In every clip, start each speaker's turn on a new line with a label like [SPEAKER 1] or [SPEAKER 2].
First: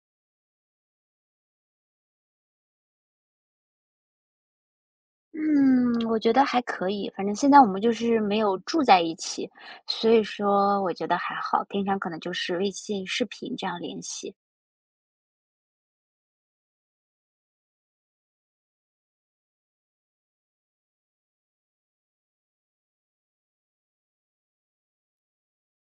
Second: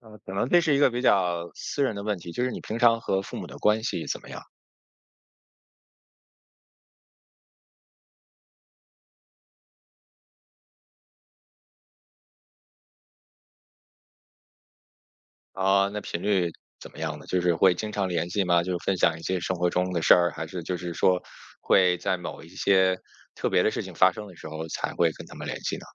[SPEAKER 1] 可能这是一个比较私人的问题，就是你平常和父母的关系怎么样？
[SPEAKER 2] 嗯，我觉得还可以，反正现在我们就是没有住在一起，所以说我觉得还好。平常可能就是微信视频这样联系。
[SPEAKER 1] 啊？那频率怎么样呢？就是会经常联系吗？就是分享一些生活中的事儿，还是就是说会在某一些特别的事情发生的时候才会跟他们联系呢？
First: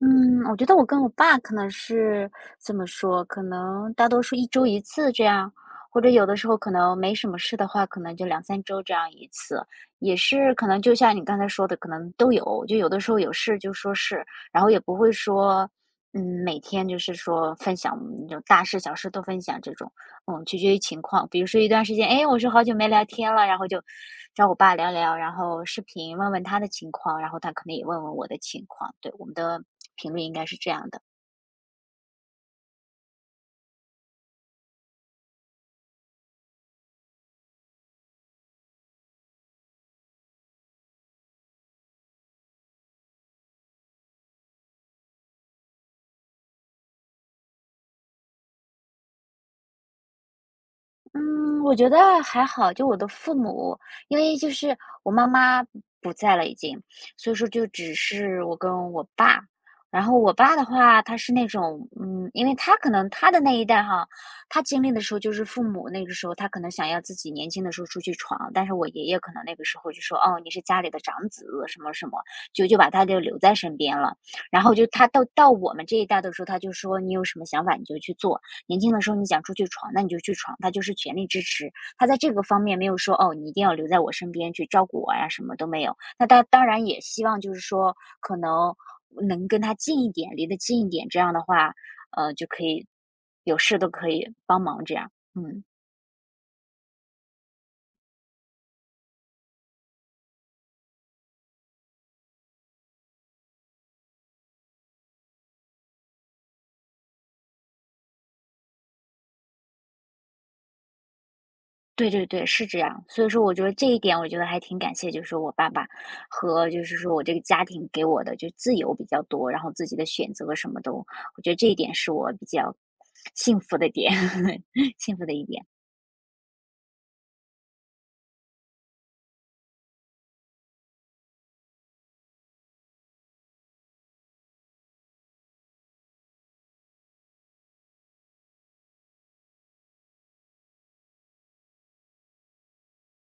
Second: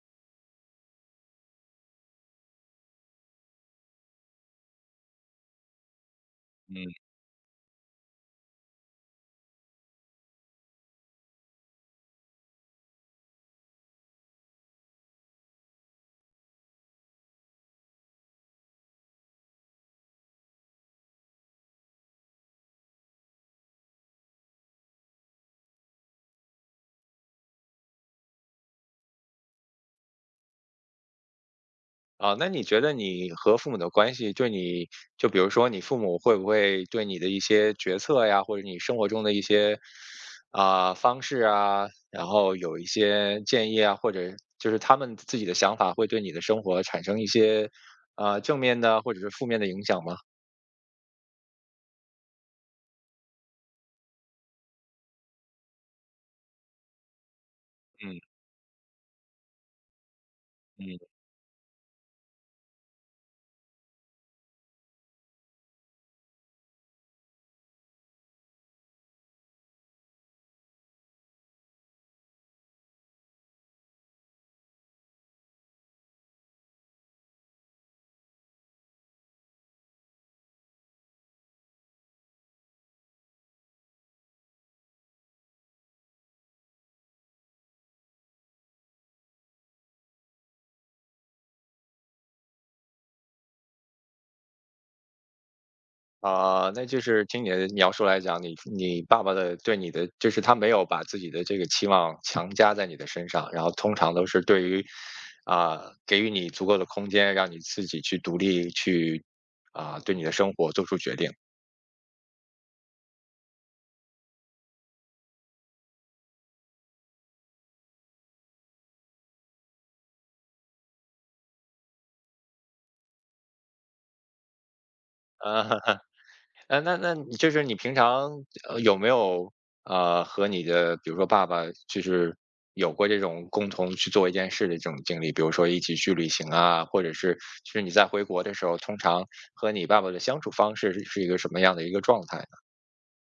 [SPEAKER 2] 嗯，我觉得我跟我爸可能是这么说，可能大多数一周一次这样，或者有的时候可能
[SPEAKER 1] 嗯。
[SPEAKER 2] 没什么事的话，可能就两三周这样一次，也是可能就像你刚才说的，可能都有，就有的时候有事就说事，然后也不会说，每天就是说分享就大事小事都分享这种。取决于情况。比如说一段时间，哎，我说好久没聊天了，然后就找我爸聊聊，然后视频问问他的情况，然后他可能也问问我的情况。对，我们的频率应该是这样的。
[SPEAKER 1] 啊，那你觉得你和父母的关系对你，就比如说你父母会不会对你的一些决策呀，或者你生活中的一些，方式啊，然后有一些建议啊，或者就是他们自己的想法会对你的生活产生一些正面的或者是负面的影响吗？
[SPEAKER 2] 嗯，我觉得还好，就我的父母，因为就是我妈妈不在了已经，所以说就只
[SPEAKER 1] 嗯
[SPEAKER 2] 是我跟我爸。然后我爸的话，
[SPEAKER 1] 嗯。
[SPEAKER 2] 他是那种，因为他可能他的那一代哈，他经历的时候就是父母那个时候，他可能想要自己年轻的时候出去闯，但是我爷爷可能那个时候就说，哦，你是家里的长子，什么什么，就把他就留在身边了。然后就他到我们这一代的时候，他就说你有什么想法你就去做，年轻的时候你想出去闯，那你就去闯，他就是全力支持。他在这个方面没有说哦，你一定要留在我身边去照顾我呀，什么都没有。那他当然也希望就是说，可能能跟他近一点，离得近一点，这样的话，就可以有事都可以帮忙这样。嗯。
[SPEAKER 1] 啊，那就是听你的描述来讲，你爸爸的对你的，就是他没有把自己的这个期望强加在你的身上，然后通常都是对于，啊，给予你足够的空间，让你自己去独立去，啊，对你的生活做出决定。
[SPEAKER 2] 对对对，是这样。所以说我觉得这一点，我觉得还挺感谢，就是我爸爸和就是说我这个家庭给我的就自由比较多，然后自己的选择什么都，我觉得这一点是我比较幸福的点，幸福的一点。
[SPEAKER 1] 啊。那你就是你平常，有没有，和你的比如说爸爸就是有过这种共同去做一件事的这种经历？比如说一起去旅行啊，或者是就是你在回国的时候，通常和你爸爸的相处方式是一个什么样的一个状态呢？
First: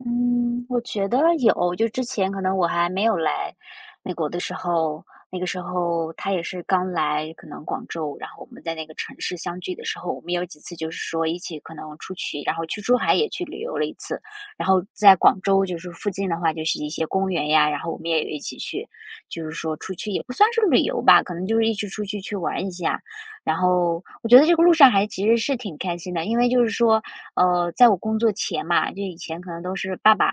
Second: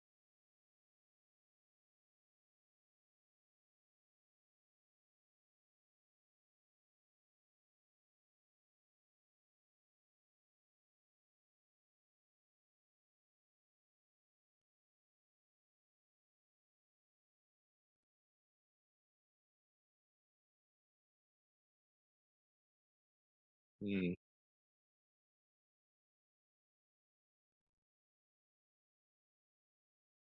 [SPEAKER 2] 嗯，我觉得有，就之前可能我还没有来美国的时候，那个时候他也是刚来，可能广州，然后我们在那个城市相聚的时候，我们有几次就是说一起可能出去，然后去珠海也去旅游了一次，然后在广州就是附近的话，就是一些公园呀，然后我们也有一起去，就是说出去也不算是旅游吧，可能就是一起出去去玩一下，然后
[SPEAKER 1] 嗯
[SPEAKER 2] 我觉得这个路上还其实是挺开心的，因为就是说。在我工作前嘛，就以前可能都是爸爸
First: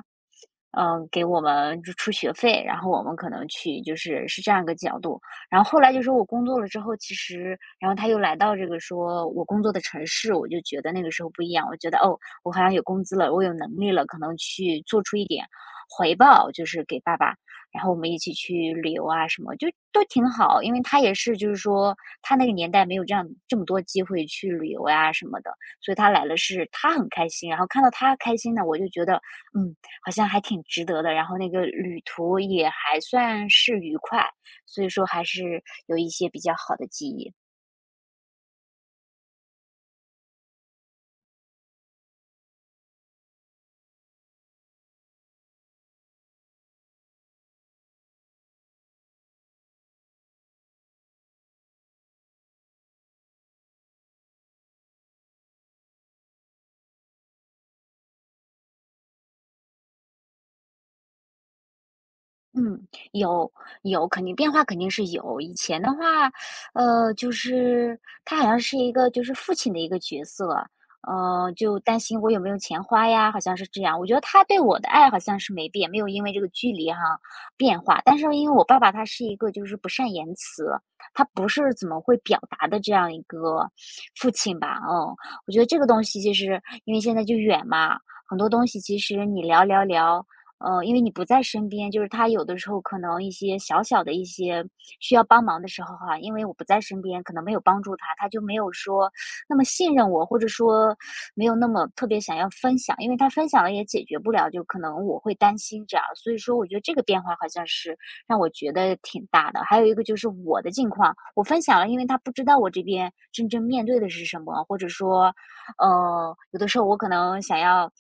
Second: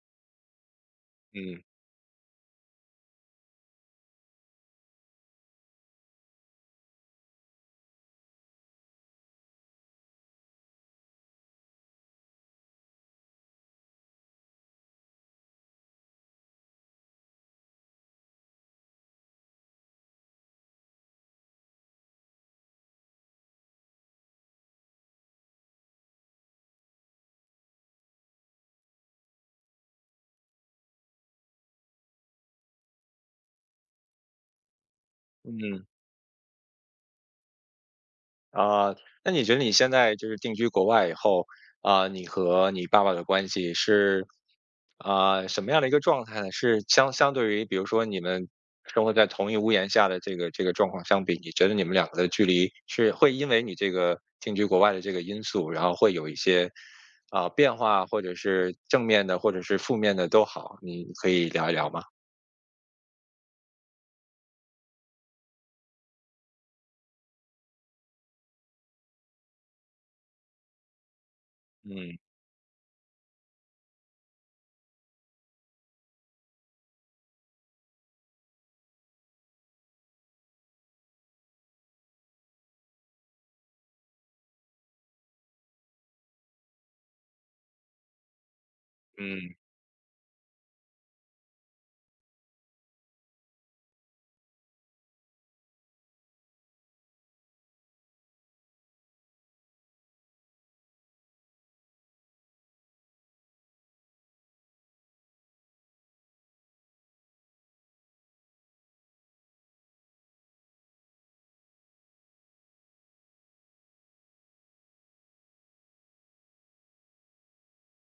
[SPEAKER 2] 给我
[SPEAKER 1] 嗯
[SPEAKER 2] 们就出学费，然后我们可能去，就是是这样一个角度。然后后来就说我工作了之后，其实，然后他又来到这个说我工作的城市，我就觉得那个时候不一样，我觉得哦，我好像有工资了，我有能力了，可能去做出一点回报，就是给爸爸。然后我们一起去旅游啊什么，就都挺好，因为他也是就是说他那个年代没有这样这么多机会去旅游呀、什么的，所以他来了是他很开心，然后看到他开心呢，我就觉得嗯。好像还挺值得的。然后那个旅途也还算是愉快，所以说还是
[SPEAKER 1] 嗯。
[SPEAKER 2] 有一些比较好的记忆。
[SPEAKER 1] 啊，那你觉得你现在就是定居国外以后，啊，你和你爸爸的关系是，啊，什么样的一个状态呢？是相对于，比如说你们生活在同一屋檐下的这个状况相比，你觉得你们两个的距离是会因为你这个定居国外的这个因素，然后会有一些啊变化，或者是正面的，或者是负面的都好，你可以聊一聊吗？
[SPEAKER 2] 嗯，有有，肯定变化肯定是有。以前的话，就是他好像是一个就是父亲的一个角色，就担
[SPEAKER 1] 嗯
[SPEAKER 2] 心我有没有钱花呀，好像是这样。我觉得他对我的爱好像是没变，没有因为这个距离哈变化。但是因为我爸爸他是一个就是不善言辞，他不是怎么会表达的这样一个父亲吧，我觉得这个东西其实因为现在就远嘛，很多东西其实你
[SPEAKER 1] 嗯
[SPEAKER 2] 聊聊聊。因为你不在身边，就是他有的时候可能一些小小的一些需要帮忙的时候哈，因为我不在身边，可能没有帮助他，他就没有说那么信任我，或者说没有那么特别想要分享，因为他分享了也解决不了，就可能我会担心这样，所以说我觉得这个变化好像是让我觉得挺大的。还有一个就是我的境况，我分享了，因为他不知道我这边真正面对的是什么，或者说有的时候我可能想要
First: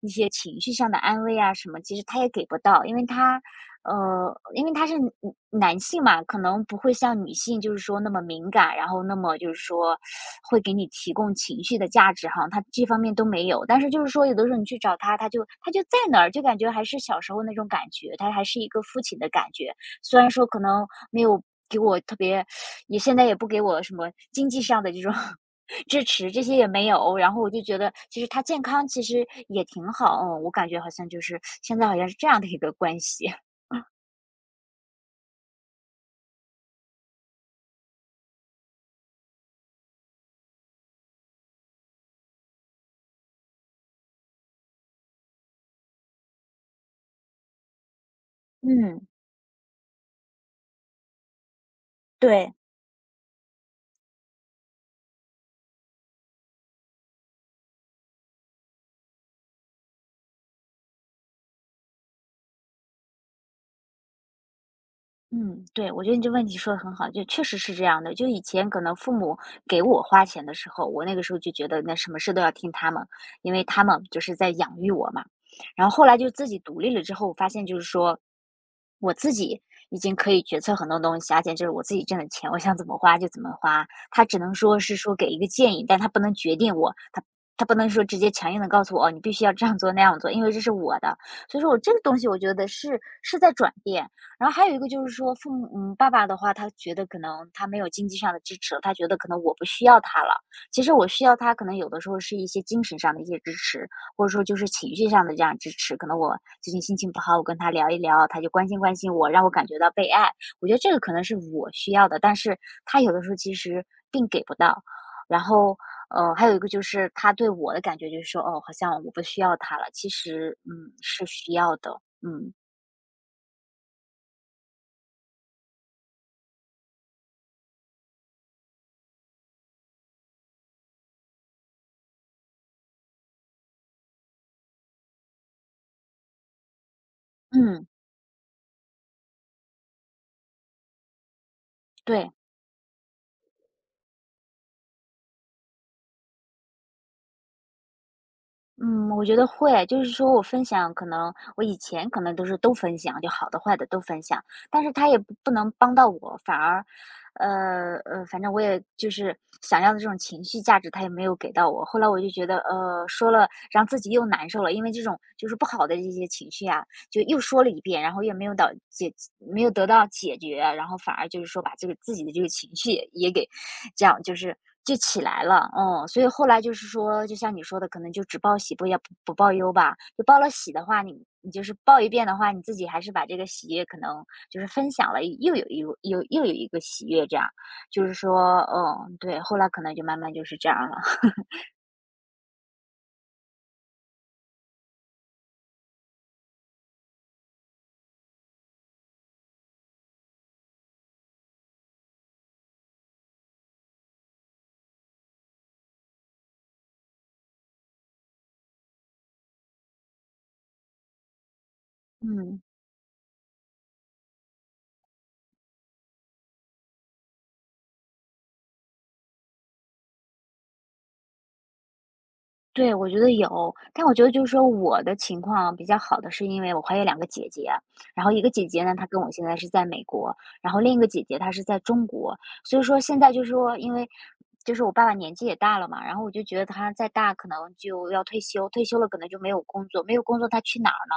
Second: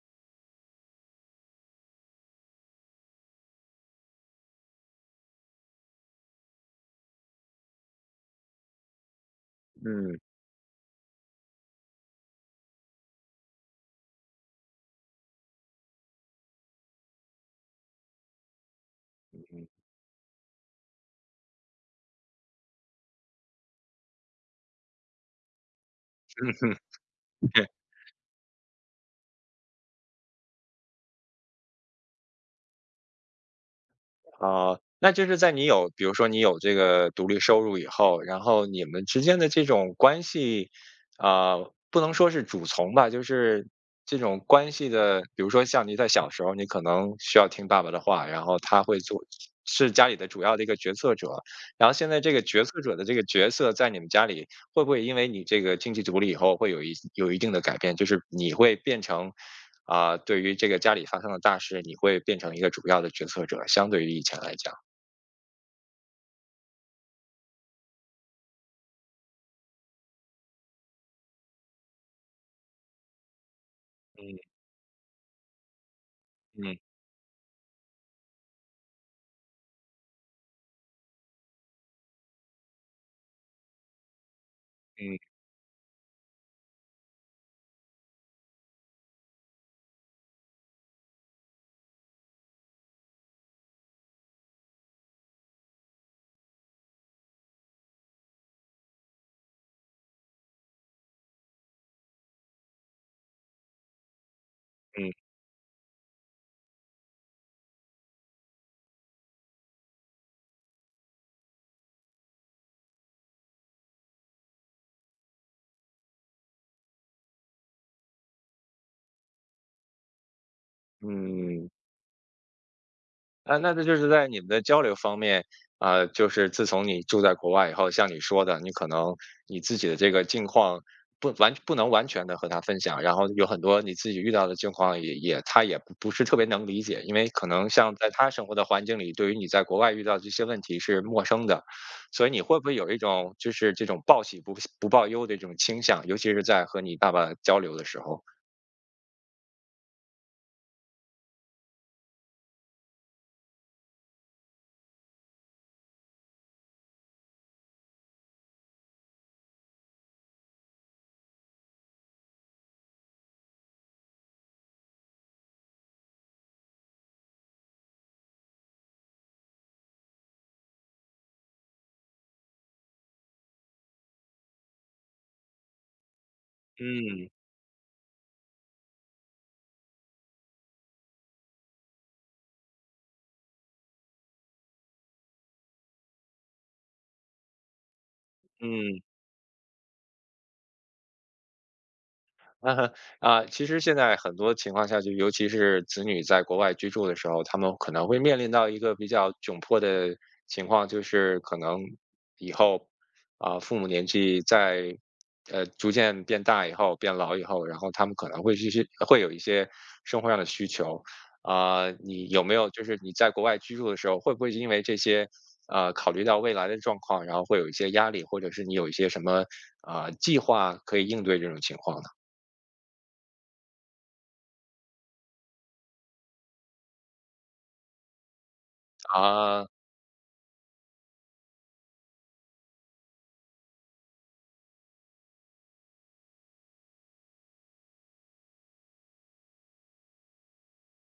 [SPEAKER 2] 一些情绪上的安慰啊什么，其实他也给不到，因为他，因为他是男性嘛，可能不会像女性就是说那么敏感，然后那么就是说
[SPEAKER 1] 嗯
[SPEAKER 2] 会给你提供情绪的价值哈，他这方面都没有。但是就是说，有的时候你去找他，他就在哪儿，就感觉还是小时候那种感觉，他还是一个父亲的感
[SPEAKER 1] 嗯。
[SPEAKER 2] 觉。虽然说可能没有给我特别也现在也不给我什么经济上的这种 支持，这些也没 有。然后我就觉得，其实他健康其实也挺好，我感觉好像就是现在好像是这样的一个关系。
[SPEAKER 1] 啊，那就是在你有比如说你有这个独立收入以后，然后你们之间的这种关系，啊，不能说是主从吧，就是这种关系的，比如说像你在小时候，你可能需要听爸爸的话，然后 他会
[SPEAKER 2] 嗯，
[SPEAKER 1] 做，是家里的主要的一个决策者，然后现在这个
[SPEAKER 2] 对。
[SPEAKER 1] 决策者的这个角色在你们家里会不会因为你这个经济独立以后会有一定的改变？就是你会变成啊、对于这个家里发生的大事，你会变成一个主要的决策者，相对于以前来讲。
[SPEAKER 2] 嗯，对，我觉得你这问题说的很好，就确实是这样的。就以前可能父母给我花钱的时候，我那个时候就觉得那什么事都要听他们，因为他们就是在
[SPEAKER 1] 嗯
[SPEAKER 2] 养育我嘛。然后后来就自己独
[SPEAKER 1] 嗯
[SPEAKER 2] 立了之后，我发现就是说，我自己已经可以决策很多东西，而且这是我自己挣的钱，我想怎么花就怎么花。他只能说是说给
[SPEAKER 1] 嗯
[SPEAKER 2] 一个建议，但他不能决定我，他不能说直接强硬的告诉我，哦，你必须要这样做那样做，因为这是我的。所以说我这个东西，我觉得是是在转变。然后还有一个就是说，父母爸爸的话，他觉得可能他没有经济上的支持，他觉得可能我不需要他了。其实我需要他，可能有的时候是一些精神上的一些支持，或者说就是情绪
[SPEAKER 1] 嗯
[SPEAKER 2] 上的这样支持。可能我最近心情不好，我跟他聊一聊，他就关心关心我，让我感觉到被爱。我觉得这个可能是我需要的，但是他有的时候其实并给不到。然后，还有一个就是他对我的感觉就是说，哦，好像我不需要他了。其实，是需
[SPEAKER 1] 嗯。
[SPEAKER 2] 要的。嗯
[SPEAKER 1] 啊，那这就是在你们的交流方面，啊，就是自从你住在国外以后，像你说的，你可能你自己的这个境况不能完全的和他分享，然后有很多你自己遇到的境况也他也不是特别能理解，因为可能
[SPEAKER 2] 嗯，
[SPEAKER 1] 像在他生活的环境里，对于你在国外遇到这些问题是陌生的，所以
[SPEAKER 2] 对。
[SPEAKER 1] 你会不会有一种就是这种报喜不报忧的这种倾向，尤其是在和你爸爸交流的时候？
[SPEAKER 2] 嗯，我觉得会，就是说我分享，可能我以前可能都是都分享，就好的坏的都分享，但是他也不能帮到我，反而，反正我也就是想要的这种情绪价值，他也没有给到我。后来我就觉得，说了让自己又难受了，因为这种就是不好的这些情绪啊，就又说了一遍，然后也没有得到解决，然后反而就是说把这个自己的这个情绪也给这样就是就起来了，所以后来就是说，
[SPEAKER 1] 嗯
[SPEAKER 2] 就像你说的，可能就只报喜不也不不报忧吧。就报了喜的话，你就是报一遍的话，你自己还是把这个喜悦可能就是分享了，又有一个又有一个喜悦，这样就是说，
[SPEAKER 1] 嗯。
[SPEAKER 2] 嗯，对，后来可能就慢慢就是这样了，
[SPEAKER 1] 嗯。啊，其实现在很多情况下，就尤其是子女在国外居住的时候，他们可能会面临到一个比较窘迫的情况，就是可能以后啊，父母年纪在逐渐变大以后、变老以后，然后他们可能会去会有一些生活上的需求啊，你有没
[SPEAKER 2] 嗯。
[SPEAKER 1] 有就是你在国外居住的时候，会不会因为这些？呃，考虑到未来的状况，然后会有一些压力，或者是你有一些什么啊计划可以应对这种情况呢？
[SPEAKER 2] 对，我觉得有，但我觉得就是说我的情况比较好的是因为我还有两个姐姐，然后一个姐姐呢，她跟我现在
[SPEAKER 1] 啊。
[SPEAKER 2] 是在美国，然后另一个姐姐她是在中国。所以说现在就是说，因为就是我爸爸年纪也大了嘛，然后我就觉得他再大可能就要退休，退休了可能就没有工作，没有工作他去哪儿呢？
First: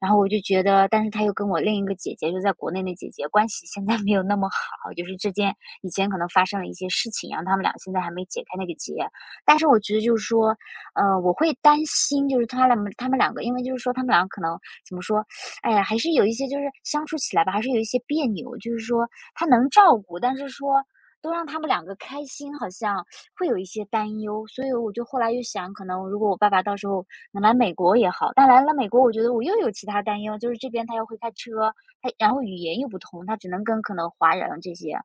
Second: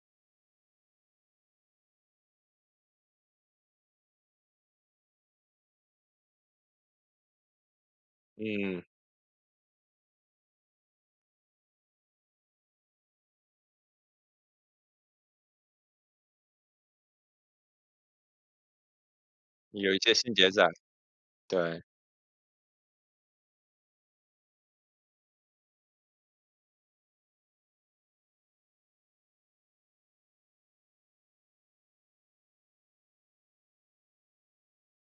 [SPEAKER 2] 然后我就觉得，但是她又跟我另一个姐姐，就在国内的姐姐，关系现在没有那么好，就是之间以前可能发生了一些事情，然后他们俩现在还没解开那个
[SPEAKER 1] 嗯，
[SPEAKER 2] 结。但是我觉得就是说，我会担心，就是他俩他们两个，因为就是说他们两个可能怎么说，哎呀，还是有一些就是相处起来吧，还是有一些别扭，就是说他能
[SPEAKER 1] 有
[SPEAKER 2] 照
[SPEAKER 1] 一些
[SPEAKER 2] 顾，
[SPEAKER 1] 心
[SPEAKER 2] 但是
[SPEAKER 1] 结在。
[SPEAKER 2] 说都让他们
[SPEAKER 1] 对。
[SPEAKER 2] 两个开心，好像会有一些担忧。所以我就后来又想，可能如果我爸爸到时候能来美国也好，但来了美国，我觉得我又有其他担忧，就是这边他又会开车，他然后语言又不同，他只能跟可能华人这些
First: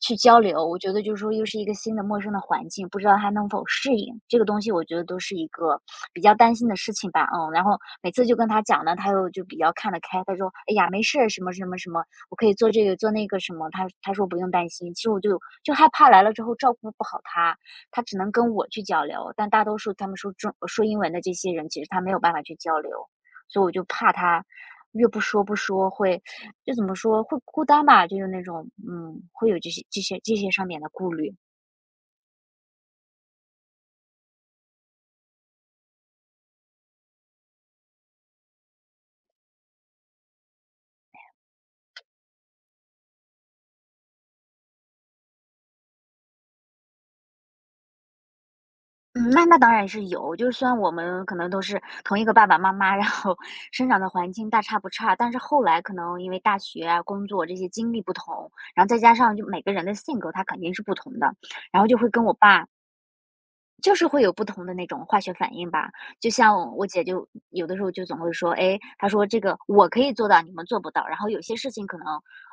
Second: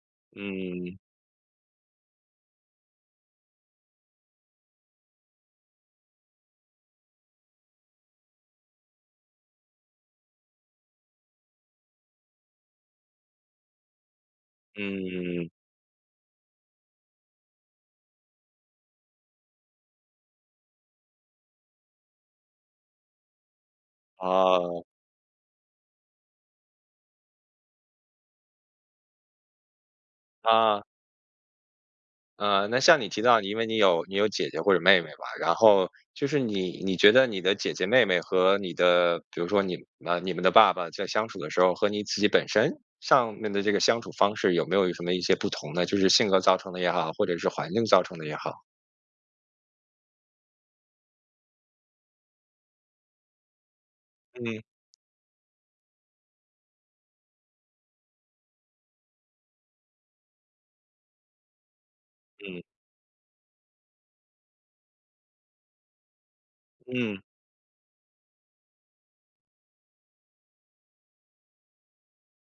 [SPEAKER 2] 去交流。我觉
[SPEAKER 1] 嗯。
[SPEAKER 2] 得就是说，又是一个新的陌生的环境，不知道他能否适应这个东西，我觉得都是一个比较担心的事情吧。嗯，然后每次就跟他讲呢，他又就比较看得开，他说：“哎呀，没事儿，什么什么什么。我可以做这个做那个什么。”他说：“不用担心。”其实我就
[SPEAKER 1] 嗯。
[SPEAKER 2] 就害怕来了之后照顾不好他，他只能跟我去交流，但大多数他们说中说英文的这些人，其实他没有办法去交流，所以我就怕他
[SPEAKER 1] 哦。
[SPEAKER 2] 越不说会就怎么说，会孤单吧，就是那种，嗯，会有这些上面
[SPEAKER 1] 啊。
[SPEAKER 2] 的顾虑。
[SPEAKER 1] 那像你提到，因为你有姐姐或者妹妹吧，然后就是你觉得你的姐姐妹妹和你的，比如说你呃，你们的爸爸在相处的时候，和你自己本身上面的这个相处方式有没有什么一些不同呢？就是性格造成的也好，或者是环境造成的也好。
[SPEAKER 2] 嗯，那当然是有，就是虽然我们可能都是同一个爸爸妈妈，然后生长的环境
[SPEAKER 1] 嗯。
[SPEAKER 2] 大差不差，但是后来可能因为大学啊、工作这些经历不同，然后再加上就每个人的性格他肯定是不同的，然后就会跟我
[SPEAKER 1] 嗯。
[SPEAKER 2] 爸就是会有不同的那种化学反应吧。就像我姐
[SPEAKER 1] 嗯。
[SPEAKER 2] 就有的时候就总会说，哎，她说这个我可以做到，你们做不到。然后有些事情可能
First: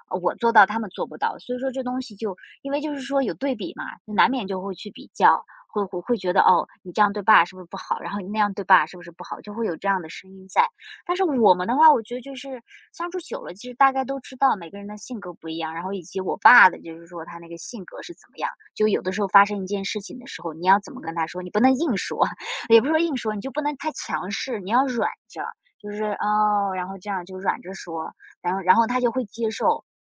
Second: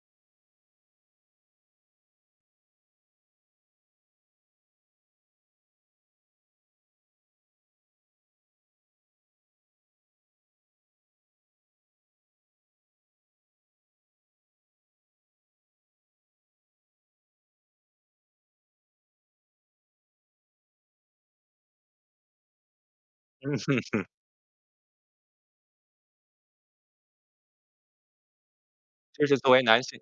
[SPEAKER 2] 我做到，他们做不到。所以说这东西就因为就是说有对比嘛，就难免就会去比较，会觉得哦，你这样对爸是不是不好？然后你那样对爸是不是不好？就会有这样的声音在。但是我们的话，我觉得就是相处久了，其实大概都知道每个人的性格不一样，然后以及我爸的就是说他那个性格是怎么样。就有的时候发生一件事情的时候，你要怎么跟他说？你不能硬说，也不是说硬说，你就不能太强势，你要软着，就是哦，然后这样就软着说，然后他就会
[SPEAKER 1] 就是
[SPEAKER 2] 接
[SPEAKER 1] 作为男
[SPEAKER 2] 受。
[SPEAKER 1] 性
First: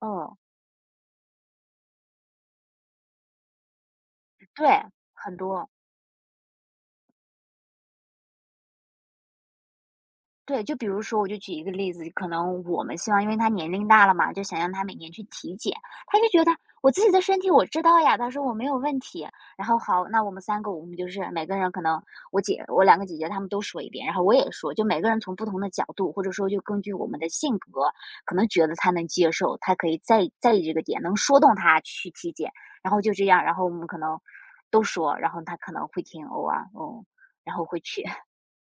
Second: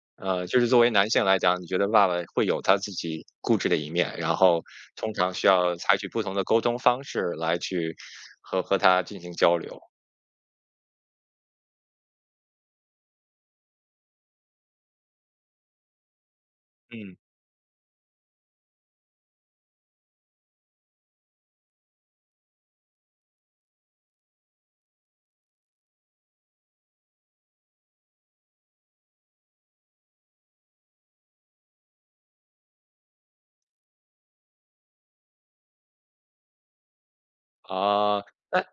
[SPEAKER 2] 嗯，
[SPEAKER 1] 就是作为男性来讲，你觉得爸爸会有他自己固执的一面，然后
[SPEAKER 2] 对，
[SPEAKER 1] 通常
[SPEAKER 2] 很
[SPEAKER 1] 需
[SPEAKER 2] 多。
[SPEAKER 1] 要采取不同的沟通方式来去和他进行交流。
[SPEAKER 2] 对，就比如说，我就举一个例子，可能我们希望，因为他年龄大了嘛，就想让他每年去体检。他就觉得我自己
[SPEAKER 1] 嗯。
[SPEAKER 2] 的身体我知道呀，他说我没有问题。然后好，那我们三个，我们就是每个人可能我姐、我两个姐姐她们都说一遍，然后我也说，就每个人从不同的角度，或者说就根据我们的性格，可能觉得他能接受，他可以在意这个点，能说动他去体检。然后就这样，然后我们可能都说，然后他可能会听，偶尔哦，然后会去，
[SPEAKER 1] 啊，那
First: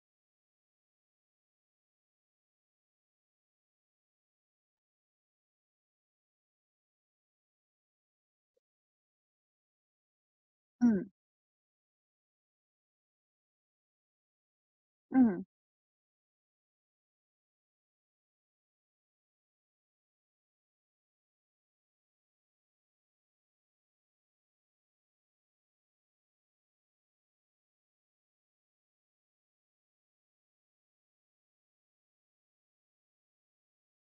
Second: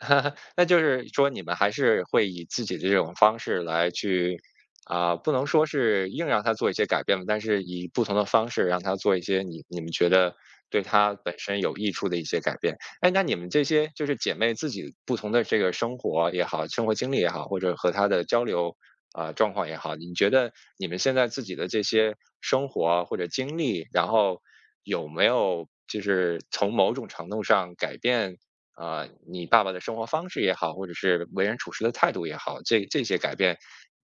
[SPEAKER 1] 那就是说你们还是会以自己的这种方式来去，啊、不能说是硬让他做一些改变吧，但是以不同的方式让他做一些你们觉得对
[SPEAKER 2] 嗯
[SPEAKER 1] 他本身有益处的一些改变。哎，那你们这些就是姐妹自己不同的
[SPEAKER 2] 嗯。
[SPEAKER 1] 这个生活也好，生活经历也好，或者和他的交流啊、状况也好，你觉得你们现在自己的这些生活啊或者经历，然后有没有就是从某种程度上改变？啊，你爸爸的生活方式也好，或者是为人处事的态度也好，这这些改变，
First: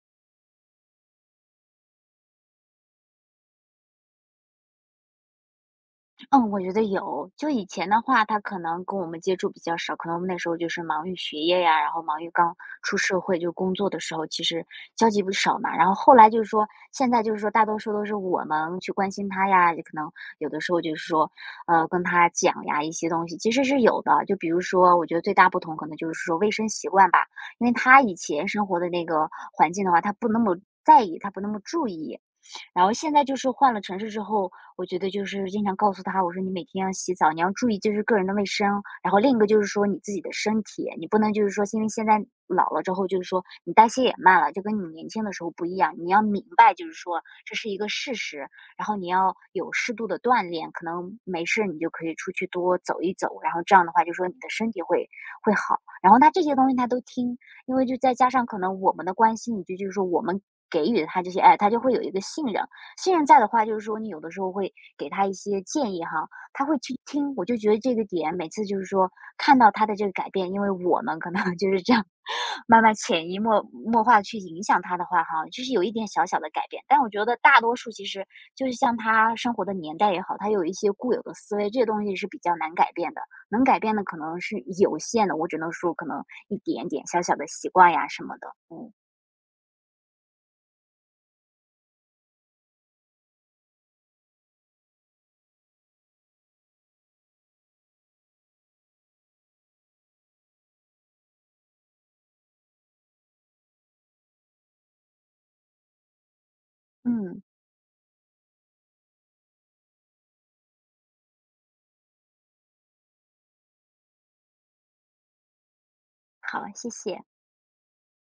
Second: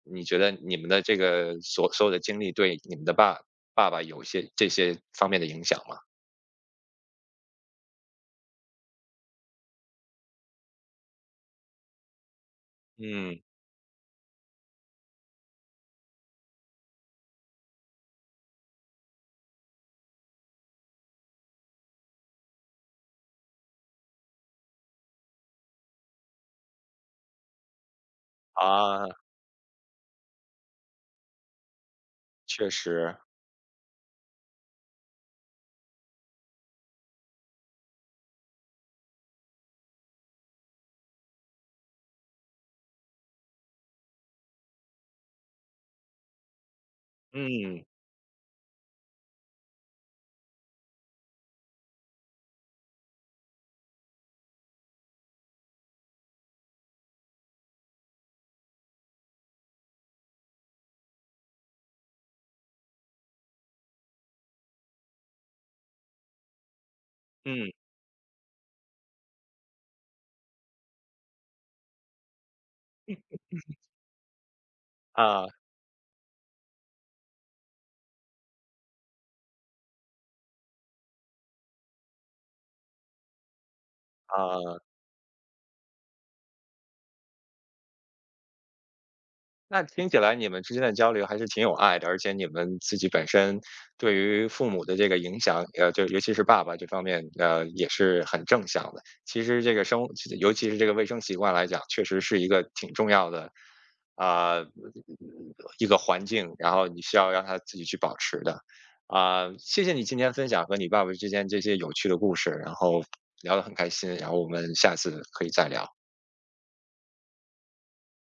[SPEAKER 1] 你觉得你们的这个所有的经历对你们的爸爸有一些这些方面的影响吗？
[SPEAKER 2] 嗯，我觉得有。就以前的话，他可能跟我们接触比较少，可能我们那时候就是忙于学业呀，然后忙于刚出社
[SPEAKER 1] 嗯。
[SPEAKER 2] 会就工作的时候，其实交集不少嘛。然后后来就是说，现在就是说，大多数都是我们去关心他呀，也可能有的时候就是说，跟他讲呀一些东西，其实是有的。就比如说，我觉得最大不同可能就是说卫生习惯吧，因为他以前生活的那
[SPEAKER 1] 啊，
[SPEAKER 2] 个环境的话，他不那么在意，他不那么注意。
[SPEAKER 1] 确
[SPEAKER 2] 然后现
[SPEAKER 1] 实。
[SPEAKER 2] 在就是换了城市之后，我觉得就是经常告诉他，我说你每天要洗澡，你要注意就是个人的卫生，然后另一个就是说你自己的身体，你不能就是说因为现在老了之后，就是说你代谢也慢了，就跟你年轻的时候不一样，你要明白就是说这是一
[SPEAKER 1] 嗯
[SPEAKER 2] 个事实，然后你要有适度的锻炼，可能没事你就可以出去多走一走，然后这样的话就说你的身体会好，然后他这些东西他都听，因为就再加上可能我们的关心，以及就是说我们。给予他这些爱，他就会有一个信任。现在的话就是说，你有的时候会给他一些建议哈，他会去听。我就觉
[SPEAKER 1] 嗯。
[SPEAKER 2] 得这个点，每次就是说看到他的这个改变，因为我们可能 就是这样，慢慢潜移默默化去影响他的话哈，
[SPEAKER 1] 啊
[SPEAKER 2] 就是有一点小小的改变。但我觉得大多数其实就是像他生活的年代也好，他有一些固有的思维，这些东西是比较难改变的。能改变的可能是
[SPEAKER 1] 啊。
[SPEAKER 2] 有限的，我只能说可能一点点小小的习惯呀什么的。嗯
[SPEAKER 1] 那听起来你们之间的交流还是挺有爱的，而且你们自己本身对于父母的这个影响，就尤其是爸爸这方面，也是很正向的。其实这个生，尤其是这个卫生习惯来讲，确实是一个挺重要的，啊、一个环境，然后你需要
[SPEAKER 2] 嗯，
[SPEAKER 1] 让他自己去保持的。啊、谢谢你今天分享和你爸爸之间这些有趣的故事，然后聊得很开心，然后我们下次可以再聊。
[SPEAKER 2] 好，谢谢。